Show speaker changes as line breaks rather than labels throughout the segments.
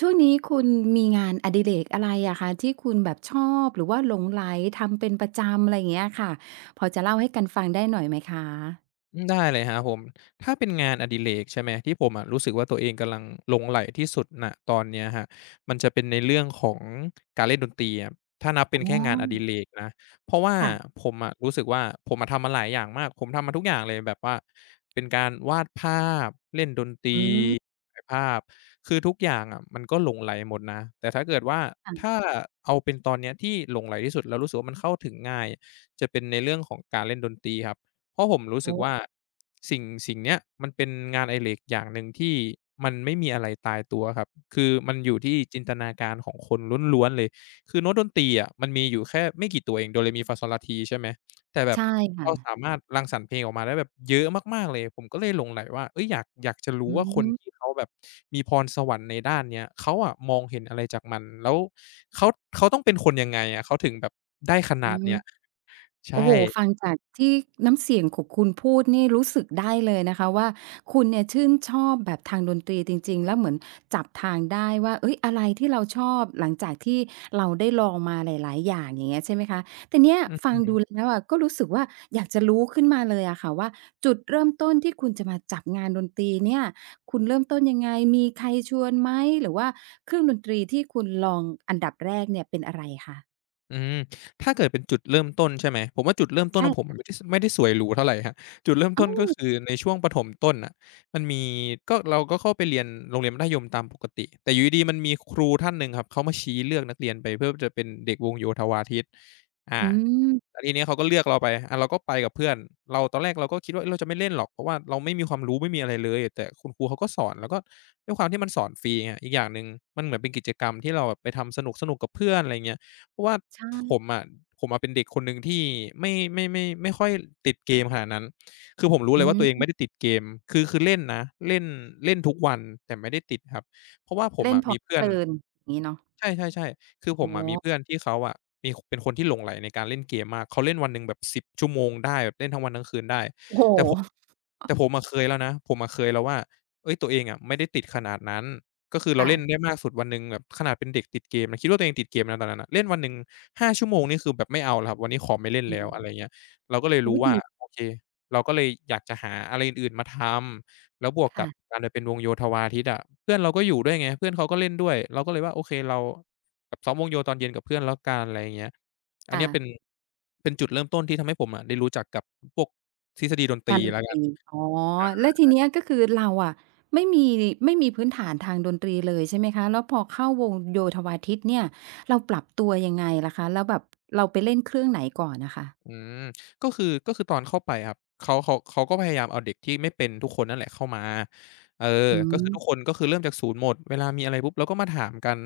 ช่วงนี้คุณมีงานอดิเรกอะไรอะคะที่คุณแบบชอบหรือว่าหลงใหลทำเป็นประจำอะไรอย่างเงี้ยค่ะพอจะเล่าให้กันฟังได้หน่อยไหมคะ
ได้เลยครับผมถ้าเป็นงานอดิเรกใช่ไหมที่ผมอะรู้สึกว่าตัวเองกำลังหลงใหลที่สุดณตอนเนี้ยครับมันจะเป็นในเรื่องของการเล่นดนตรีอะถ้านับเป็น
อ๋
แค่งานอดิเร
อ
กนะเพราะว่า
ค่ะ
ผมอะรู้สึกว่าผมอะทำมาหลายอย่างมากผมทำมาทุกอย่างเลยแบบว่าเป็นการวาดภาพเล่นดนตรี
อืม
ถ่ายภาพคือทุกอย่างอะมันก็หลงใหลหมดนะแต่ถ้าเกิดว่าถ้า
ค่ะ
เอาเป็นตอนเนี้ยที่หลงใหลที่สุดแล้วรู้สึกว่ามันเข้าถึงง่ายจะเป็นในเรื่องของการเล่นดนตรีครับ เพราะผมรู้สึ
โอ้
กว่าสิ่งเนี้ยมันเป็นงานอดิเรกอย่างหนึ่งที่มันไม่มีอะไรตายตัวครับคือมันอยู่ที่จินตนาการของคนล้วนๆเลยคือโน้ตดนตรีอะมันมีอยู่แค่ไม่กี่ตัวเองโดเรมีฟาซอลาทีใช่ไหมแต่แบบ
ใช่ค่ะ
เราสามารถรังสรรค์เพลงออกมาได้แบบเยอะมากๆเลยผมก็เลยหลงใหลว่าเฮ้ยอยากจะรู้
อือ
ว่าคน
ฮึ
ที่เขาแบบมีพรสวรรค์ในด้านเนี้ยเขาอะมองเห็นอะไรจากมันแล้วเขาเขาต้องเป็นคนยังไงอะเขาถึงแบบได้ข
อื
นาดเนี้ย
ม โอ้
ใช่
โฮฟังจากที่น้ำเสียงของคุณพูดนี่รู้สึกได้เลยนะคะว่าคุณเนี่ยชื่นชอบแบบทางดนตรีจริงๆแล้วเหมือนจับทางได้ว่าเฮ้ยอะไรที่เราชอบหลังจากที่เราได้ลองมาหลายๆอย่างอย่างเงี้ยใช่ไหมคะแต่เนี่ย
อือ
ฟัง
ฮึ
ดูแล้วอะก็รู้สึกว่าอยากจะรู้ขึ้นมาเลยอะค่ะว่าจุดเริ่มต้นที่คุณจะมาจับงานดนตรีเนี่ยคุณเริ่มต้นยังไงมีใครชวนไหมหรือว่าเครื่องดนตรีที่คุณลองอันดับแรกเนี่ยเป็นอะไรคะ
อืมถ้าเกิดเป็นจุดเริ่มต้นใช่ไหมผมว่าจุดเริ่มต้นของผม
ใช่
มันไม่ได้สวยหรูเท่าไรครับจุดเริ่มต้
อ้า
นก็
ว
คือในช่วงประถมต้นน่ะมันมีเราก็เข้าไปเรียนโรงเรียนมัธยมตามปกติแต่อยู่ดีๆมันมีครูท่านหนึ่งครับเขามาชี้เลือกนักเรียนไปเพื่อจะเป็นเด็กวงโยธวาทิตอา
อื
แล้
ม
วทีนี้เขาก็เลือกเราไปเราก็ไปกับเพื่อนเราตอนแรกเราก็คิดว่าเฮ้ยเราจะไม่เล่นหรอกเพราะว่าเราไม่มีความรู้ไม่มีอะไรเลยแต่คุณครูเขาก็สอนแล้วก็ด้วยความที่มันสอนฟรีไงอีกอย่างหนึ่งมันเหมือนเป็นกิจกรรมที่เราแบบไปทำสนุกๆกับเพื่อนอะไรเงี้ย เพราะว่า
ใช่
ผมอะผมอะเป็นเด็กคนหนึ่งที่ไม่ค่อยติดเกมขนาดนั้นคือผมรู้
อื
เลยว่าตัวเอง
ม
ไม่ได้ติดเกมคือเล่นนะเล่นเล่นทุกวันแต่ไม่ได้ติดครับเพราะว่าผม
เล่น
อะ
พร้อ
มี
ม
เพื่อ
เพ
น
ลินอย่างงี้เนาะ
ใช่ๆๆคือผ
อ๋
ม
อ
อะมีเพื่อนที่เขาอะมีเป็นคนที่หลงใหลในการเล่นเกมมากเขาเล่นวันหนึ่งแบบ10ชั่วโมงได้แบบเล่นทั้งวันทั้งคืนได้
โอ้โ
แต่ผม
ฮ
แต่ผมอะเคยแล้วนะผมอะเคยแล้วว่าเฮ้ยตัวเองอะไม่ได้ติดขนาดนั้น ก็คือเราเล่นได้
ค่ะ
มากสุดวันหนึ่งแบบขนาดเป็นเด็กติดเกมนะคิดว่าตัวเองติดเกมนะตอนนั้นน่ะเล่นวันหนึ่ง5ชั่วโมงนี่คือแบบไม่เอาแล้วครับวันนี้ขอไม่เล่น
อื
แล้
ม
วอะไรเงี้ยเราก็เลย
อุ๊
รู้
ย
ว่า
ดี
โอเคเราก็เลยอยากจะหาอะไรอื่นๆมาทำแล้วบวกกับ
ค่ะ
การไปเป็นวงโยธวาทิตอะเพื่อนเราก็อยู่ด้วยไงเพื่อนเขาก็เล่นด้วยเราก็เลยว่าโอเคเราแบบซ้อมวงโยตอนเย็นกับเพื่อนแล้วกันอะไรอย่างเงี้ยอัน
ค่ะ
เนี้ยเป็นเป็นจุดเริ่มต้นที่ทำให้ผมอะได้รู้จักกับพวกทฤษฎีดนตรี
งานดน
แล้ว
ต
กัน
รีอ๋อแล้วทีเนี้ยก็คือเราอะไม่มีไม่มีพื้นฐานทางดนตรีเลยใช่ไหมคะแล้วพอเข้าวงโยธวาทิตเนี่ยเราปรับตัวยังไงล่ะคะแล้วแบบเราไปเล่นเครื่องไหนก่อนอะค่ะ
อืมก็คือตอนเข้าไปครับเขาก็พยายามเอาเด็กที่ไม่เป็นทุกคนนั่นแหละเข้ามาเออ
อื
ก็
ม
คือทุกคนก็คือเริ่มจากศูนย์หมดเวลามีอะไรปุ๊บเราก็มาถามกัน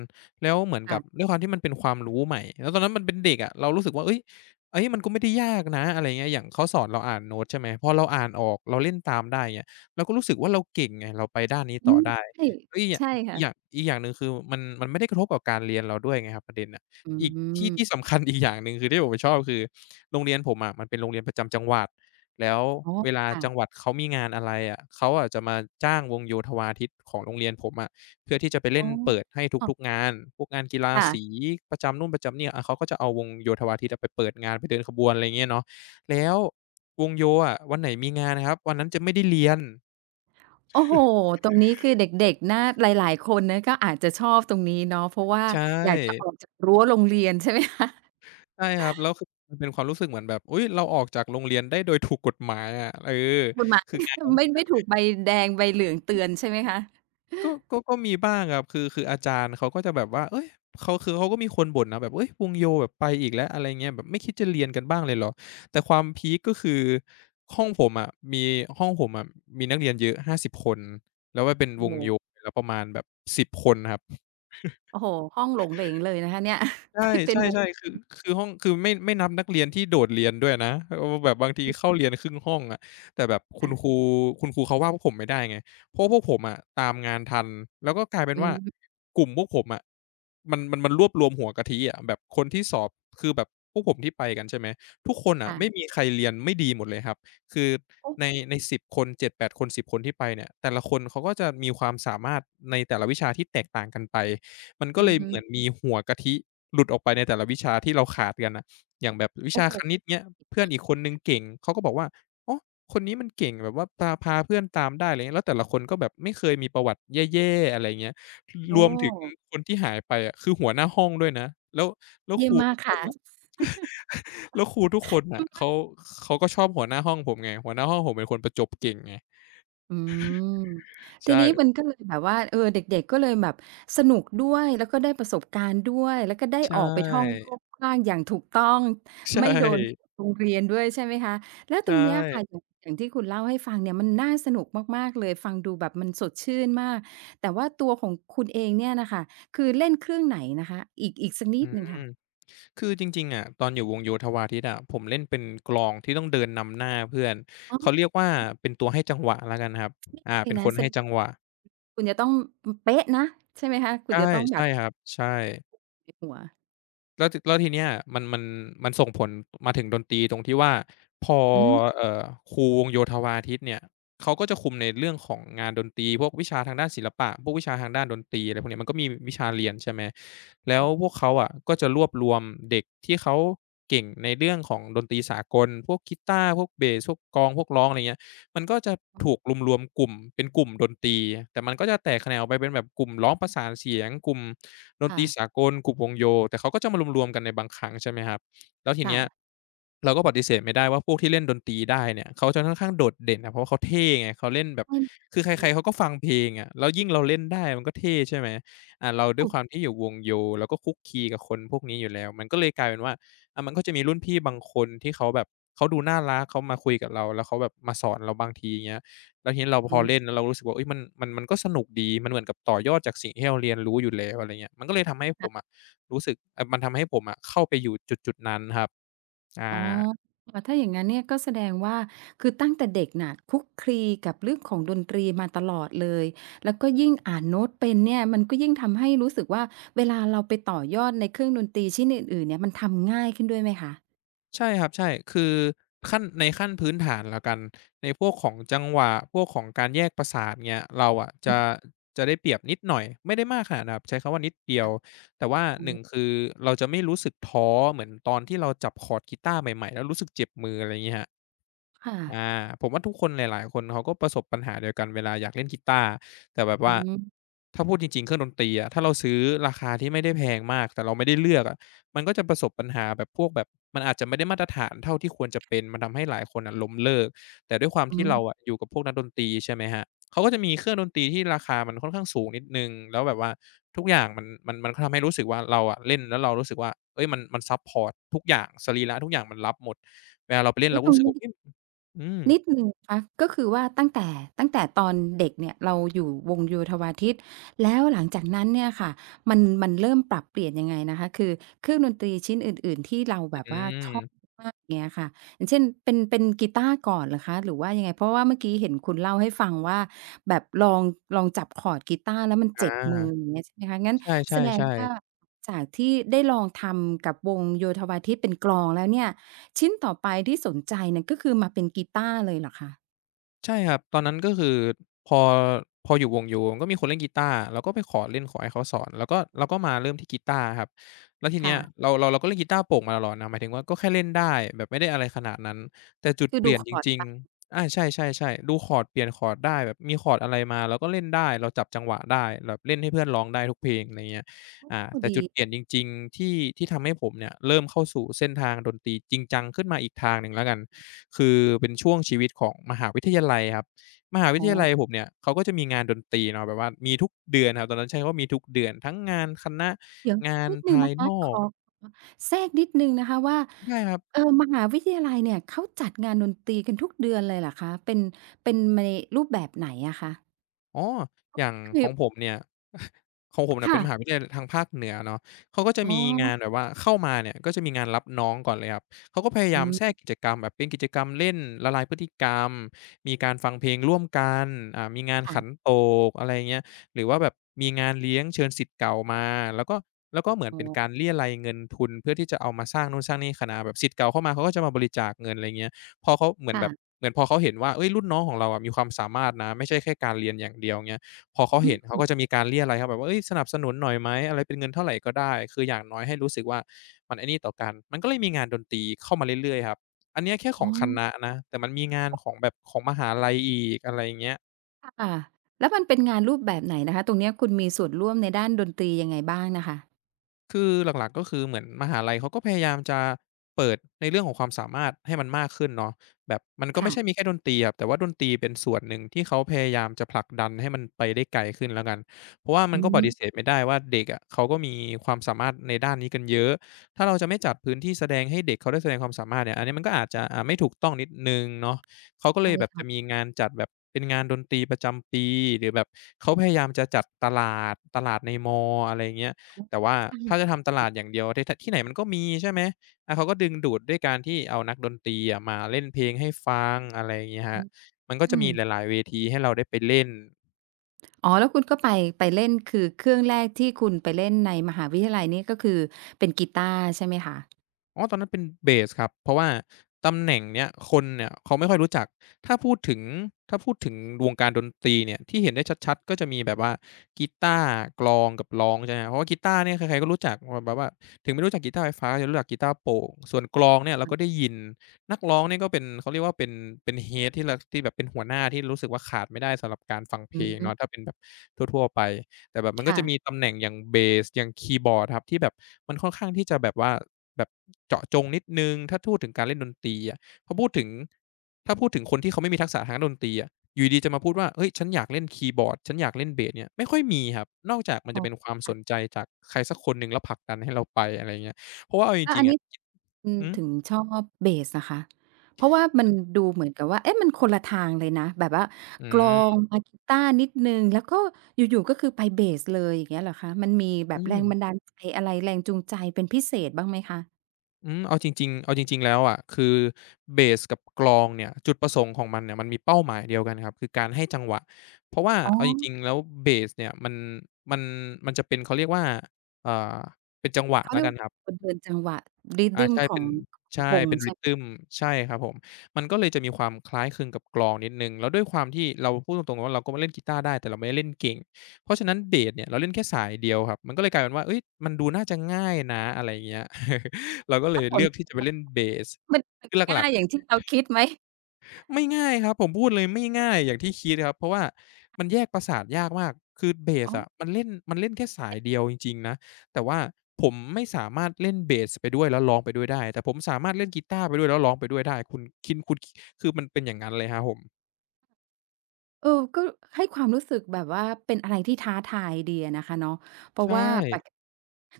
แล้วเหมือนกั
ค่ะ
บด้วยความที่มันเป็นความรู้ใหม่แล้วตอนนั้นมันเป็นเด็กอะเรารู้สึกว่าเฮ้ยมันก็ไม่ได้ยากนะอะไรเงี้ยอย่างเขาสอนเราอ่านโน้ตใช่ไหมพอเราอ่านออกเราเล่นตามได้เงี้ยเราก็รู้สึกว่าเราเก่งไงเราไปด้านนี้
อื
ต่อ
ม
ได้
ใช่
แล้ว
ใช่ค่ะ
อีกอย่างหนึ่งคือมันไม่ได้กระทบกับการเรียนเราด้วยไงครับประเด็นน่ะ
อื
อีกที่ที่
ม
สำคัญ อีกอย่างหนึ่งคือที่ผมชอบคือโรงเรียนผมอะมันเป็นโรงเรียนประจำจังหวัดแล้ว
อ๋อ
เวลา
ค่ะ
จังหวัดเขามีงานอะไรอะเขาอะจะมาจ้างวงโยธวาทิตของโรงเรียนผมอะเพื่อที่จะไป
อ๋
เล่
อ
นเปิดให้ทุกๆ
ค
งานพวกงานกีฬา
่ะ
สีประจำนู่นประจำนี่อาเขาก็จะเอาวงโยธวาทิตอะไปเปิดงานไปเดินขบวนอะไรอย่างเงี้ยเนาะแล้ววงโยอะวันไหนมีงานนะครับวันนั้นจะไม่ได้เรียน
โอ้โฮตรงนี้คือเด็กๆน่าหลายๆ คนนะก็อาจจะชอบตรงนี้เนาะเพราะว่า
ใช
อยากจะอ
่
อกจากรั้วโรงเรียนใช่ไหมคะ
ใช่ครับแล้วคือมันเป็นความรู้สึกเหมือนแบบอุ๊ยเราออกจากโรงเรียนได้โดยถูกกฎหมายอะเออ
กฎหมาย
คืองาน
ไม่ไม่ถูกใบแดงใบเหลืองเตือนใช่ไหมคะ
ก็มีบ้างครับคืออาจารย์เขาก็จะแบบว่าเฮ้ย เขาคือเขาก็มีคนบ่นนะ แบบเฮ้ยวงโยแบบไปอีกแล้วอะไรเงี้ยแบบไม่คิดจะเรียนกันบ้างเลยเหรอ แต่ความพีกก็คือ ห้องผมอะมีห้องผมอะมีนักเรียนเยอะ50คน แล้วมันเป็น
โอ้
ว
โฮ
งโยแล้วประมาณแบบ10คนครับ
โอ้โฮห้องโหลงเหลงเลยนะคะเนี่ย ไป
ใช่
เป็
ใช
นวง
่ๆคือคือห้องคือไม่นับนักเรียนที่โดดเรียนด้วยนะเออแบบบางที
ปิ
เข้า
ด
เรียนครึ่งห้องอะแต่แบบคุณครู
ค่ะ
คุณครูเขาว่าพวกผมไม่ได้ไงเพราะว่าพวกผมอะตามงานทันแล้วก็กลายเป็น
อื
ว่า
ม
กลุ่มพวกผมอะมันรวบรวมหัวกะทิอะแบบคนที่สอบคือแบบพวกผมที่ไปกันใช่ไหมทุกคนน่ะไม่
ค่ะ
มีใครเรียนไม่ดีหมดเลยครับคือ
โอ
ใน
้
10คน7-8คน10คนที่ไปเนี่ยแต่ละคนเขาก็จะมีความสามารถในแต่ละวิชาที่แตกต่างกันไป มันก็
อื
เล
อ
ย
ฮึ
เหมือนมีหัวกะทิหลุดออกไปในแต่ละวิชาที่เราขาดกันน่ะอย่างแบบวิ
โอ้
ชา
โฮ
คณิตเงี้ยเพื่อนอีกคนหนึ่งเก่งเขาก็บอกว่าอ๋อคนนี้มันเก่งแบบว่าตาพาเพื่อนตามได้อะไรเงี้ยแล้วแต่ละคนก็แบบไม่เคยมีประวัติแย่ๆอะไรเงี้ยรวมถึงคนที่หายไปอะคือหัวหน้าห้องด้วยนะแล้วแล้วค
เยี่ย
รู
มมา
ทุ
ก
กคน
ค่ะ
น่ะแล้วครูทุกคนน่ะเขาเขาก็ชอบหัวหน้าห้องผมไงหัวหน้าห้องผมเป็นคนประจบเก่งไง
อืมที
ใช่
นี้มันก็เลยแบบว่าเออเด็กๆก็เลยแบบสนุกด้วยแล้วก็ได้ประสบการณ์ด้วยแล้วก็ได้
ใช
ออกไปท่อง
่
โลกกว้างอย่างถูกต้อง
ใช
ไม่โดน
่
โรงเรียนด้วยใช่ไหมคะแล้วตร
ใช่
งเนี้ยค่ะอย่างอย่างที่คุณเล่าให้ฟังเนี่ยมันน่าสนุกมากๆเลยฟังดูแบบมันสดชื่นมากแต่ว่าตัวของคุณเองเนี่ยน่ะค่ะคือเล่นเครื่องไหนนะคะอีกสักนิ
อื
ดหนึ่ง
ม
ค่ะ
คือจริงๆอะตอนอยู่วงโยธวาทิตอะผมเล่นเป็นกลองที่ต้องเดินนำหน้าเพื่อน
อ๋
เขาเรี
อ
ยกว่าเป็นตัวให้จังหวะแล้วกันครับอ่า
เล
เป็
ย
นค
นะ
น
แส
ให้
ดง
จังหวะ
คุณจะต้องอืมเป๊ะนะใช่ไหมคะคุณ
ใช่
จะต้องแบ
ใช่
บ
ครับใช่
ในหัว
แล้วทีเนี้ยมันมันมันส่งผลมาถึงดนตรีตรงที่ว่าพอ
อืม
เอ่อครูวงโยธวาทิตเนี่ยเขาก็จะคุมในเรื่องของงานดนตรีพวกวิชาทางด้านศิลปะ พวกวิชาทางด้านดนตรีอะไรพวกเนี้ยมันก็มีวิชาเรียนใช่ไหม แล้วพวกเขาอะก็จะรวบรวมเด็กที่เขาเก่งในเรื่องของดนตรีสากลพวกกีตาร์พวกเบสพวกกลองพวกร้องอะไรเงี้ยมันก็จะถูกรวมๆกลุ่มเป็นกลุ่มดนตรีแต่มันก็จะแตกแขนงออกไปเป็นแบบกลุ่มร้องประสานเสียงกลุ่ม ดนต
ค่ะ
รีสากลกลุ่มวงโยแต่เขาก็จะมารวมๆกันในบางครั้งใช่ไหมครับแล้วทีเนี้ย
ค่ะ
เราก็ปฏิเสธไม่ได้ว่าพวกที่เล่นดนตรีได้เนี่ยเขาจะค่อนข้างโดดเด่นอะเพราะว่าเขาเท่ไงเขาเล่นแบบ
ให้
คือใค
ดี
รๆเขาก็ฟังเพลงอะแล้วยิ่งเราเล่นได้มันก็เท่ใช่ไหมอ่าเราด้ว
ถู
ย
ก
ความที่อยู่วงโยเราก็คลุกคลีกับคนพวกนี้อยู่แล้วมันก็เลยกลายเป็นว่าอ่ามันก็จะมีรุ่นพี่บางคนที่เขาแบบเขาดูน่ารักเขามาคุยกับเราแล้วเขาแบบมาสอนเราบางทีอย่างเงี้ย แล้วทีนี้เราพ
อื
อ
ม
เล่นแล้วเรารู้สึกว่าเฮ้ยมันก็สนุกดีมันเหมือนกับต่อยอดจากสิ่งที่เราเรียนรู้อยู่แล้วอะไรเงี้ยมันก็เลยทำให้ผมอะ
ค่ะ
รู้สึกมันทำให้ผมอะเข้าไปอยู่จุดๆนั้นครับอ
อ๋อ
า
ถ้าอย่างงั้นเนี่ยก็แสดงว่าคือตั้งแต่เด็กน่ะคลุกคลีกับเรื่องของดนตรีมาตลอดเลย แล้วก็ยิ่งอ่านโน้ตเป็นเนี่ยมันก็ยิ่งทำให้รู้สึกว่าเวลาเราไปต่อยอดในเครื่องดนตรีชิ้นอื่นๆเนี่ยมันทำง่ายขึ้นด้วยไหมคะ
ใช่ครับใช่คือในขั้นพื้นฐานแล้วกันในพวกของจังหวะพวกของการแยกประสาทเงี้ยเราอะ
อืม
จะได้เปรียบนิดหน่อยไม่ได้มากขนาดนั้นครับใช้คำว่านิดเดียว
ค่ะ
แต่ว่า
อ๋อ
หนึ่งคือเราจะไม่รู้สึกท้อเหมือนตอนที่เราจับคอร์ดกีตาร์ใหม่ๆแล้วรู้สึกเจ็บมืออะไรงี้ครับ
ค่ะ
อผมว่าทุกคนหลายๆคนเขาก็ประสบปัญหาเดียวกันเวลาอยากเล่นกีตาร์แต่แบบ
อื
ว่า
ม
ถ้าพูดจริงๆเครื่องดนตรีอะถ้าเราซื้อราคาที่ไม่ได้แพงมากแต่เราไม่ได้เลือกอะมันก็จะประสบปัญหาแบบพวกแบบมันอาจจะไม่ได้มาตรฐานเท่าที่ควรจะเป็นมันทำให้หลายคนอะล้มเลิกแต่ด้วยความ
อื
ที่เราอะ
ม
อยู่กับพวกนักดนตรีใช่ไหมครับเขาก็จะมีเครื่องดนตรีที่ราคามันค่อนข้างสูงนิดหนึ่งแล้วแบบว่าทุกอย่างมันก็ทำให้รู้สึกว่าเราอะเล่นแล้วเรารู้สึกว่าเฮ้ยมันซัปพอร์ตทุกอย่างสรีระทุกอย่างมันรับหมดเวลาเราไปเล่น
แล้
เรา
วต
ก็
รง
รู้สึก
นี้
ว่าเฮ้ย อืม
นิดหนึ่งคะก็คือว่าตั้งแต่ตอนเด็กเนี่ยเราอยู่วงโยธวาทิตแล้วหลังจากนั้นเนี่ยค่ะมันเริ่มปรับเปลี่ยนยังไงนะคะคือเครื่องดนตรีชิ้นอื่นๆที่เราแบบ
อื
ว่าชอบ
ม
มากอย่างเงี้ยค่ะอย่างเช่นเป็นกีตาร์ก่อนเหรอคะหรือว่ายังไงเพราะว่าเมื่อกี้เห็นคุณเล่าให้ฟังว่าแบบลองจับคอร์ดกีตาร์แล้วมัน
อา
เจ็บมืออย่างเงี้ยใช่ไหมคะงั้น
ใช
แสดง
่
ว่า
ๆๆ
จากที่ได้ลองทำกับวงโยธวาทิตเป็นกลองแล้วเนี่ย ชิ้นต่อไปที่สนใจเนี่ยก็คือมาเป็นกีตาร์เลยเหรอคะ
ใช่ครับตอนนั้นก็คือพอพออยู่วงโยก็มีคนเล่นกีตาร์เราก็ไปขอเล่นขอให้เขาสอนแล้วก็เราก็มาเริ่มที่กีตาร์ครับแล้วทีเนี้
ค่ะ
ยเราก็เล่นกีตาร์โปร่งมาตลอดนะหมายถึงว่าก็แค่เล่นได้แบบไม่ได้อะไรขนาดนั้นแต่จุด
คือ
เป
ดู
ลี่ยน
ค
จ
อร์ด
ริง
ไป
ๆใช่ๆๆดูคอร์ดเปลี่ยนคอร์ดได้แบบมีคอร์ดอะไรมาเราก็เล่นได้เราจับจังหวะได้แบบเล่นให้เพื่อนร้องได้ทุกเพลงอะไรเงี้ย
ก็
แต่
ดี
จุดเปลี่ยนจริงๆที่ทำให้ผมเนี่ยเริ่มเข้าสู่เส้นทางดนตรีจริงจังขึ้นมาอีกทางหนึ่งแล้วกันคือเป็นช่วงชีวิตของมหาวิทยาลัยครับมหาวิ
อ๋
ท
อ
ยาลัยผมเนี่ยเขาก็จะมีงานดนตรีเนาะแบบว่ามีทุกเดือนครับตอนนั้นใช้คำว่ามีทุกเดือนทั้งงานคณะ
เดี๋ยว
งาน
นิดหนึ่ง
ภาย
นะ
น
คะ
อ
ข
ก
อขอแทรกนิดหนึ่งนะคะว่า
ใช่ครับ
มหาวิทยาลัยเนี่ยเขาจัดงานดนตรีกันทุกเดือนเลยเหรอคะเป็นในรูปแบบไหนอะคะ
อ๋ออย่าง
คื
ข
อ
องผมเนี่ย ของผมเนี่ยเป็นมหาวิ
ค่ะ
ทยาลัยทางภาคเหนือเนาะเขาก็จะ
อ๋
มีงานแบ
อ
บว่าเข้ามาเนี่ยก็จะมีงานรับน้องก่อนเลยครับเขาก็พยา
อื
ยาม
ม
แทรกกิจกรรมแบบเป็นกิจกรรมเล่นละลายพฤติกรรมมีการฟังเพลงร่วมกัน มีงานขัน
ค่ะ
โตกอะไรเงี้ยหรือว่าแบบมีงานเลี้ยงเชิญศิษย์เก่ามาแล้วก็แล้วก็เหมือน
อ๋อ
เป็นการเรี้ยไยเงินทุนเพื่อที่จะเอามาสร้างนู่นสร้างนี่คณะแบบศิษย์เก่าเข้ามาเขาก็จะมาบริจาคเงินอะไรเงี้ย พอเขาเหมือน
ค่ะ
แบบเหมือนพอเขาเห็นว่าเฮ้ยรุ่นน้องของเราอะมีความสามารถนะไม่ใช่แค่การเรียนอย่างเดียวเงี้ยพอเขา
อื
เห็นเขา
ม
ก็จะมีการเรี่ยไรครับแบบว่าเฮ้ยสนับสนุนหน่อยไหมอะไรเป็นเงินเท่าไรก็ได้คืออย่างน้อยให้รู้สึกว่ามันไอ้นี่ต่อกันมันก็เลยมีงานดนตรีเข้ามาเรื่อยๆครับอันเนี้ยแค่ข
อ๋อ
องคณะนะแต่มันมีงานของแบบของมหาลัยอีกอะไรอย่างเงี้ย
ค่ะแล้วมันเป็นงานรูปแบบไหนนะคะตรงเนี้ยคุณมีส่วนร่วมในด้านดนตรียังไงบ้างน่ะค่ะ
คือหลักๆก็คือเหมือนมหาลัยเขาก็พยายามจะเปิดในเรื่องของความสามารถให้มันมากขึ้นเนาะแบบมันก็ไม่ใช่มี
ค่ะ
แค่ดนตรีอะแต่ว่าดนตรีเป็นส่วนหนึ่งที่เขาพยายามจะผลักดันให้มันไปได้ไกลขึ้นแล้วกันเพราะว่ามั
อื
นก็ป
ม
ฏิเสธไม่ได้ว่าเด็กอะเขาก็มีความสามารถในด้านนี้กันเยอะถ้าเราจะไม่จัดพื้นที่แสดงให้เด็กเขาได้แสดงความสามารถเนี่ยอันนี้มันก็อาจจะไม่ถูกต้องนิดหนึ่งเนาะเขาก็เล
ใช่
ยแบบ
ค่ะ
จะมีงานจัดแบบเป็นงานดนตรีประจำปีหรือแบบเขาพยายามจะจัดตลาดในมออะไรอย่างเงี้ย แต่ว่า
ใช่
ถ้าจะทำตลา ดอย่างเดียวที่ไหนมันก็มีใช่ไหมเขาก็ดึงดูดด้วยการที่เอานักดนตรีอะมาเล่นเพลงให้ฟังอะไรอย่างงี้ครับมันก็จะ
อืม
มีหลายๆเวทีให้เราได้ไปเล่น
อ๋อแล้วคุณก็ไปเล่น คือเครื่องแรกที่คุณไปเล่นในมหาวิทยาลัยนี่ก็คือเป็นกีตาร์ใช่ไหมคะ
อ๋อตอนนั้นเป็นเบสครับเพราะว่าตำแหน่งเนี้ยคนเนี่ยเขาไม่ค่อยรู้จัก ถ้าพูดถึงถ้าพูดถึงวงการดนตรีเนี่ยที่เห็นได้ชัดๆก็จะมีแบบว่ากีตาร์กลองกับร้องใช่ไหมครับเพราะว่ากีตาร์เนี่ยใครๆก็รู้จักวแบบว่าถึงไม่รู้จักกีตาร์ไฟฟ้าจะรู้จักกีตาร์โปร่งส่วนกลองเนี่ยเราก็
ค่ะ
ได้ยินนักร้องเนี่ยก็เป็นเขาเรียกว่าเป็น Head ที่เราที่แบบเป็นหัวหน้าที่รู้สึกว่าขาดไม่ได้สำหรับการฟังเพ
อื
ลงเนาะ
ม
ถ้าเป็นแบบทั่วๆไป แต่แบบมันก็
ค่ะ
จะมีตำแหน่งอย่างเบสอย่างคีย์บอร์ดครับที่แบบมันค่อนข้างที่จะแบบว่าแบบเจาะจงนิดหนึ่งถ้าทูดถึงการเล่นดนตรีอะพอพูดถึงถ้าพูดถึงคนที่เขาไม่มีทักษะทางด้านดนตรีอะอยู่ดีๆจะมาพูดว่าเฮ้ยฉันอยากเล่นคีย์บอร์ดฉันอยากเล่นเบสเนี่ยไม่ค่อยมีครับนอกจากมัน
อ๋อ
จะเป็นความสนใจ
ค่ะ
จากใครสักคนหนึ่งแล้วผลักดันให้เราไปอะไรอย่างเงี้ยเพราะว่าเอาจ
แล้ว
ริ
อั
ง
น
ๆอะ
นี้คุณ
อือ
ถึงชอบเบสนะคะเพราะว่ามันดูเหมือนกับว่าเอ๊ะมันคนละทางเลยนะ แบบว่า
อื
กลอ
ม
งมากีตาร์นิดหนึ่งแล้วก็อยู่ๆก็คือไปเบสเลยอย่างเงี้ยเหรอคะมันมีแบ
อื
บแรงบัน
ม
ดาลใจอะไรแรงจูงใจเป็นพิเศษบ้างไหมคะ
อืมเอาจริงๆเอาจริงๆแล้วอะคือเบสกับกลองเนี่ยจุดประสงค์ของมันเนี่ยมันมีเป้าหมายเดียวกันครับ คือการให้จังหวะ เพราะว่า
อ๋อ
เอาจริงๆแล้วเบสเนี่ยมันมันจะเป็นเขาเรียกว่าเอ่อเป็นจังหวะ
เขา
แล้ว
เรียก
กัน
ว่า
ครับ
คนเดินจังหวะ
อา
Rhythm
ใช่
ขอ
เป็
ง
น
ของ
ใช่
วง
เป็น
ใช่
Rhythm ใช่ครับผมมันก็เลยจะมีความคล้ายคลึงกับกลองนิดหนึ่งแล้วด้วยความที่เราพูดตรงๆว่าเราก็มาเล่นกีตาร์ได้แต่เราไม่ได้เล่นเก่งเพราะฉะนั้นเบสเนี่ยเราเล่นแค่สายเดียวครับมันก็เลยกลายเป็นว่าเฮ้ยมันดูน่าจะง่ายนะอะไรอย่างเงี้ย เราก็เล
แล้
ย
วผ
เลื
ล
อกที่จะไปเล่นเบส
เป็นยังไงมันมัน
คือหลั
ง่า
ก
ยอย่าง
ๆ
ที่เราคิดไหม
ไม่ง่ายครับผมพูดเลยไม่ง่ายอย่างที่คิดครับเพราะว่ามันแยกประสาทยากมากคือเบส
อ๋อ
อะมันเล่นแค่สายเดียวจริงๆนะแต่ว่าผมไม่สามารถเล่นเบสไปด้วยแล้วร้องไปด้วยได้แต่ผมสามารถเล่นกีตาร์ไปด้วยแล้วร้องไปด้วยได้คุณคินคุณคือมันเป็นอย่างงั้นเลยครับผม
เออก็ให้ความรู้สึกแบบว่าเป็นอะไรที่ท้าทายดีอะนะคะเนาะเพราะ
ใช่
ว่าปก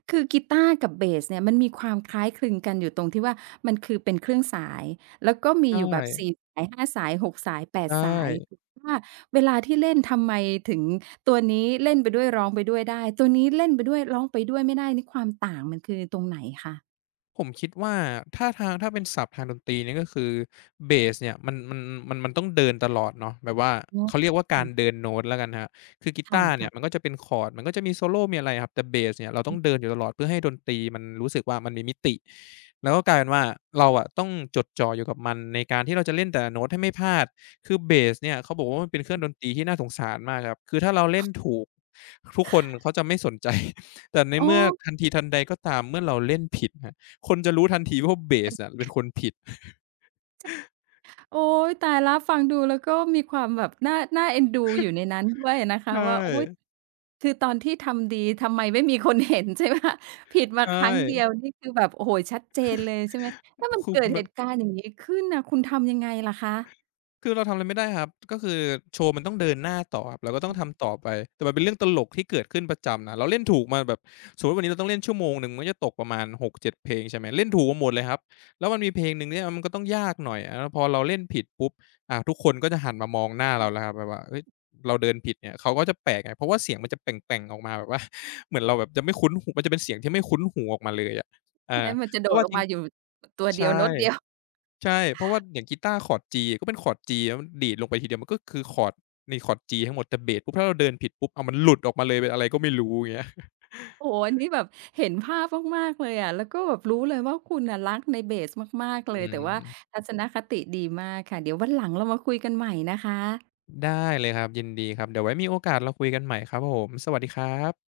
คือกีตาร์กับเบสเนี่ยมันมีความคล้ายคลึงกันอยู่ตรงที่ว่ามันคือเป็นเครื่องสายแล้วก็มี
ใช่
อยู่แบบ4 สาย5 สาย6 สายแป
ใช
ดสายแต่
่
ว่าเวลาที่เล่นทำไมถึงตัวนี้เล่นไปด้วยร้องไปด้วยได้ตัวนี้เล่นไปด้วยร้องไปด้วยไม่ได้นี่ความต่างมันคือตรงไหนคะ
ผมคิดว่าถ้าทางถ้าเป็นศัพท์ทางดนตรีเนี่ยก็คือเบสเนี่ยมันต้องเดินตลอดเนาะแบบว่า
อ๋
เขา
อ
เรียกว่าการเดินโน้ตแล้วกันครับคือกี
ค่
ตาร์เนี่ยมัน
ะ
ก็จะเป็นคอร์ดมันก็จะมีโซโลมีอะไรครับแต่เบสเนี่ยเรา
ๆ
ต้อ
อื
ง
อ
เดินอยู่ตลอดเพื่อให้ดนตรีมันรู้สึกว่ามันมีมิติแล้วก็กลายเป็นว่าเราอะต้องจดจ่ออยู่กับมันในการที่เราจะเล่นแต่ละโน้ตให้ไม่พลาดคือเบสเนี่ยเขาบอกว่ามันเป็นเครื่องดนตรีที่น่าสงสารมากครับคือถ้าเราเล่นถูกทุกคนเขาจะไม่สนใจ แต่ใน
อ๋อ
เมื่อทันทีทันใดก็ตามเมื่อเราเล่นผิดครับ คนจะรู้ทันทีว่าเบสอะเป็นคนผิด
โอ๊ยตายแล้วฟังดูแล้วก็มีความแบบน่าเอ็นดูอยู่ในนั้นด้วยนะคะ
ใช่
ว่าโอ๊ยคือตอนที่ทำดีทำไมไม่มีคนเห็นใช่ไหม คะผิดมา
ใช
ครั้งเดีย
่
วนี่คือแบบโอ้โฮชัดเจนเลยใช่ไหมถ้ามัน
คือ
เกิ
คุ
ด
ณ
เห
มัน
ตุการณ์อย่างงี้ขึ้นน่ะคุณทำยังไงล่ะคะ
คือเราทำอะไรไม่ได้ครับก็คือโชว์มันต้องเดินหน้าต่อครับเราก็ต้องทำต่อไปแต่มันเป็นเรื่องตลกที่เกิดขึ้นประจำนะเราเล่นถูกมาแบบสมมุติวันนี้เราต้องเล่นชั่วโมงหนึ่งมันก็จะตกประมาณ6-7เจ็ดเพลงใช่ไหมเล่นถูกมาหมดเลยครับแล้วมันมีเพลงหนึ่งเนี่ยมันก็ต้องยากหน่อยอาแล้วพอเราเล่นผิดปุ๊บทุกคนก็จะหันมามองหน้าเราแล้วครับแบบว่าเฮ้ยเราเดินผิดเนี่ยเขาก็จะแปลกไงเพราะว่าเสียงมันจะแป่งๆออกมาแบบว่า เหมือนเราแบบจะไม่คุ้นหูมันจะเป็นเสียงที่ไม่คุ้นหูออกมาเลยอะ
แม้
อา
มันจะ
เพ
โด
ราะ
ด
ว่า
ออ
จ
ก
ริง
มาอยู่ตัวเดียว
ใช่
โน้ตเดียว
ใช่เพราะว่าอย่างกีตาร์คอร์ด G ก็เป็นคอร์ด G แล้วมันดีดลงไปทีเดียวมันก็คือคอร์ดในคอร์ด G ทั้งหมดแต่เบสปุ๊บถ้าเราเดินผิดปุ๊บอ้าวมันหลุดออกมาเลยเป็นอะไรก็ไม่รู้อย่างเงี้ย
โอ้โฮอันนี้แบบเห็นภาพมากๆเลยอะแล้วก็แบบรู้เลยว่าคุณน่ะรักในเบสมากๆเลย
อื
แต่
ม
ว่าทัศนคติดีมากค่ะเดี๋ยววันหลังเรามาคุยกันใหม่นะคะ
ได้เลยครับยินดีครับเดี๋ยวไว้มีโอกาสเราคุยกันใหม่ครับผมสวัสดีครับ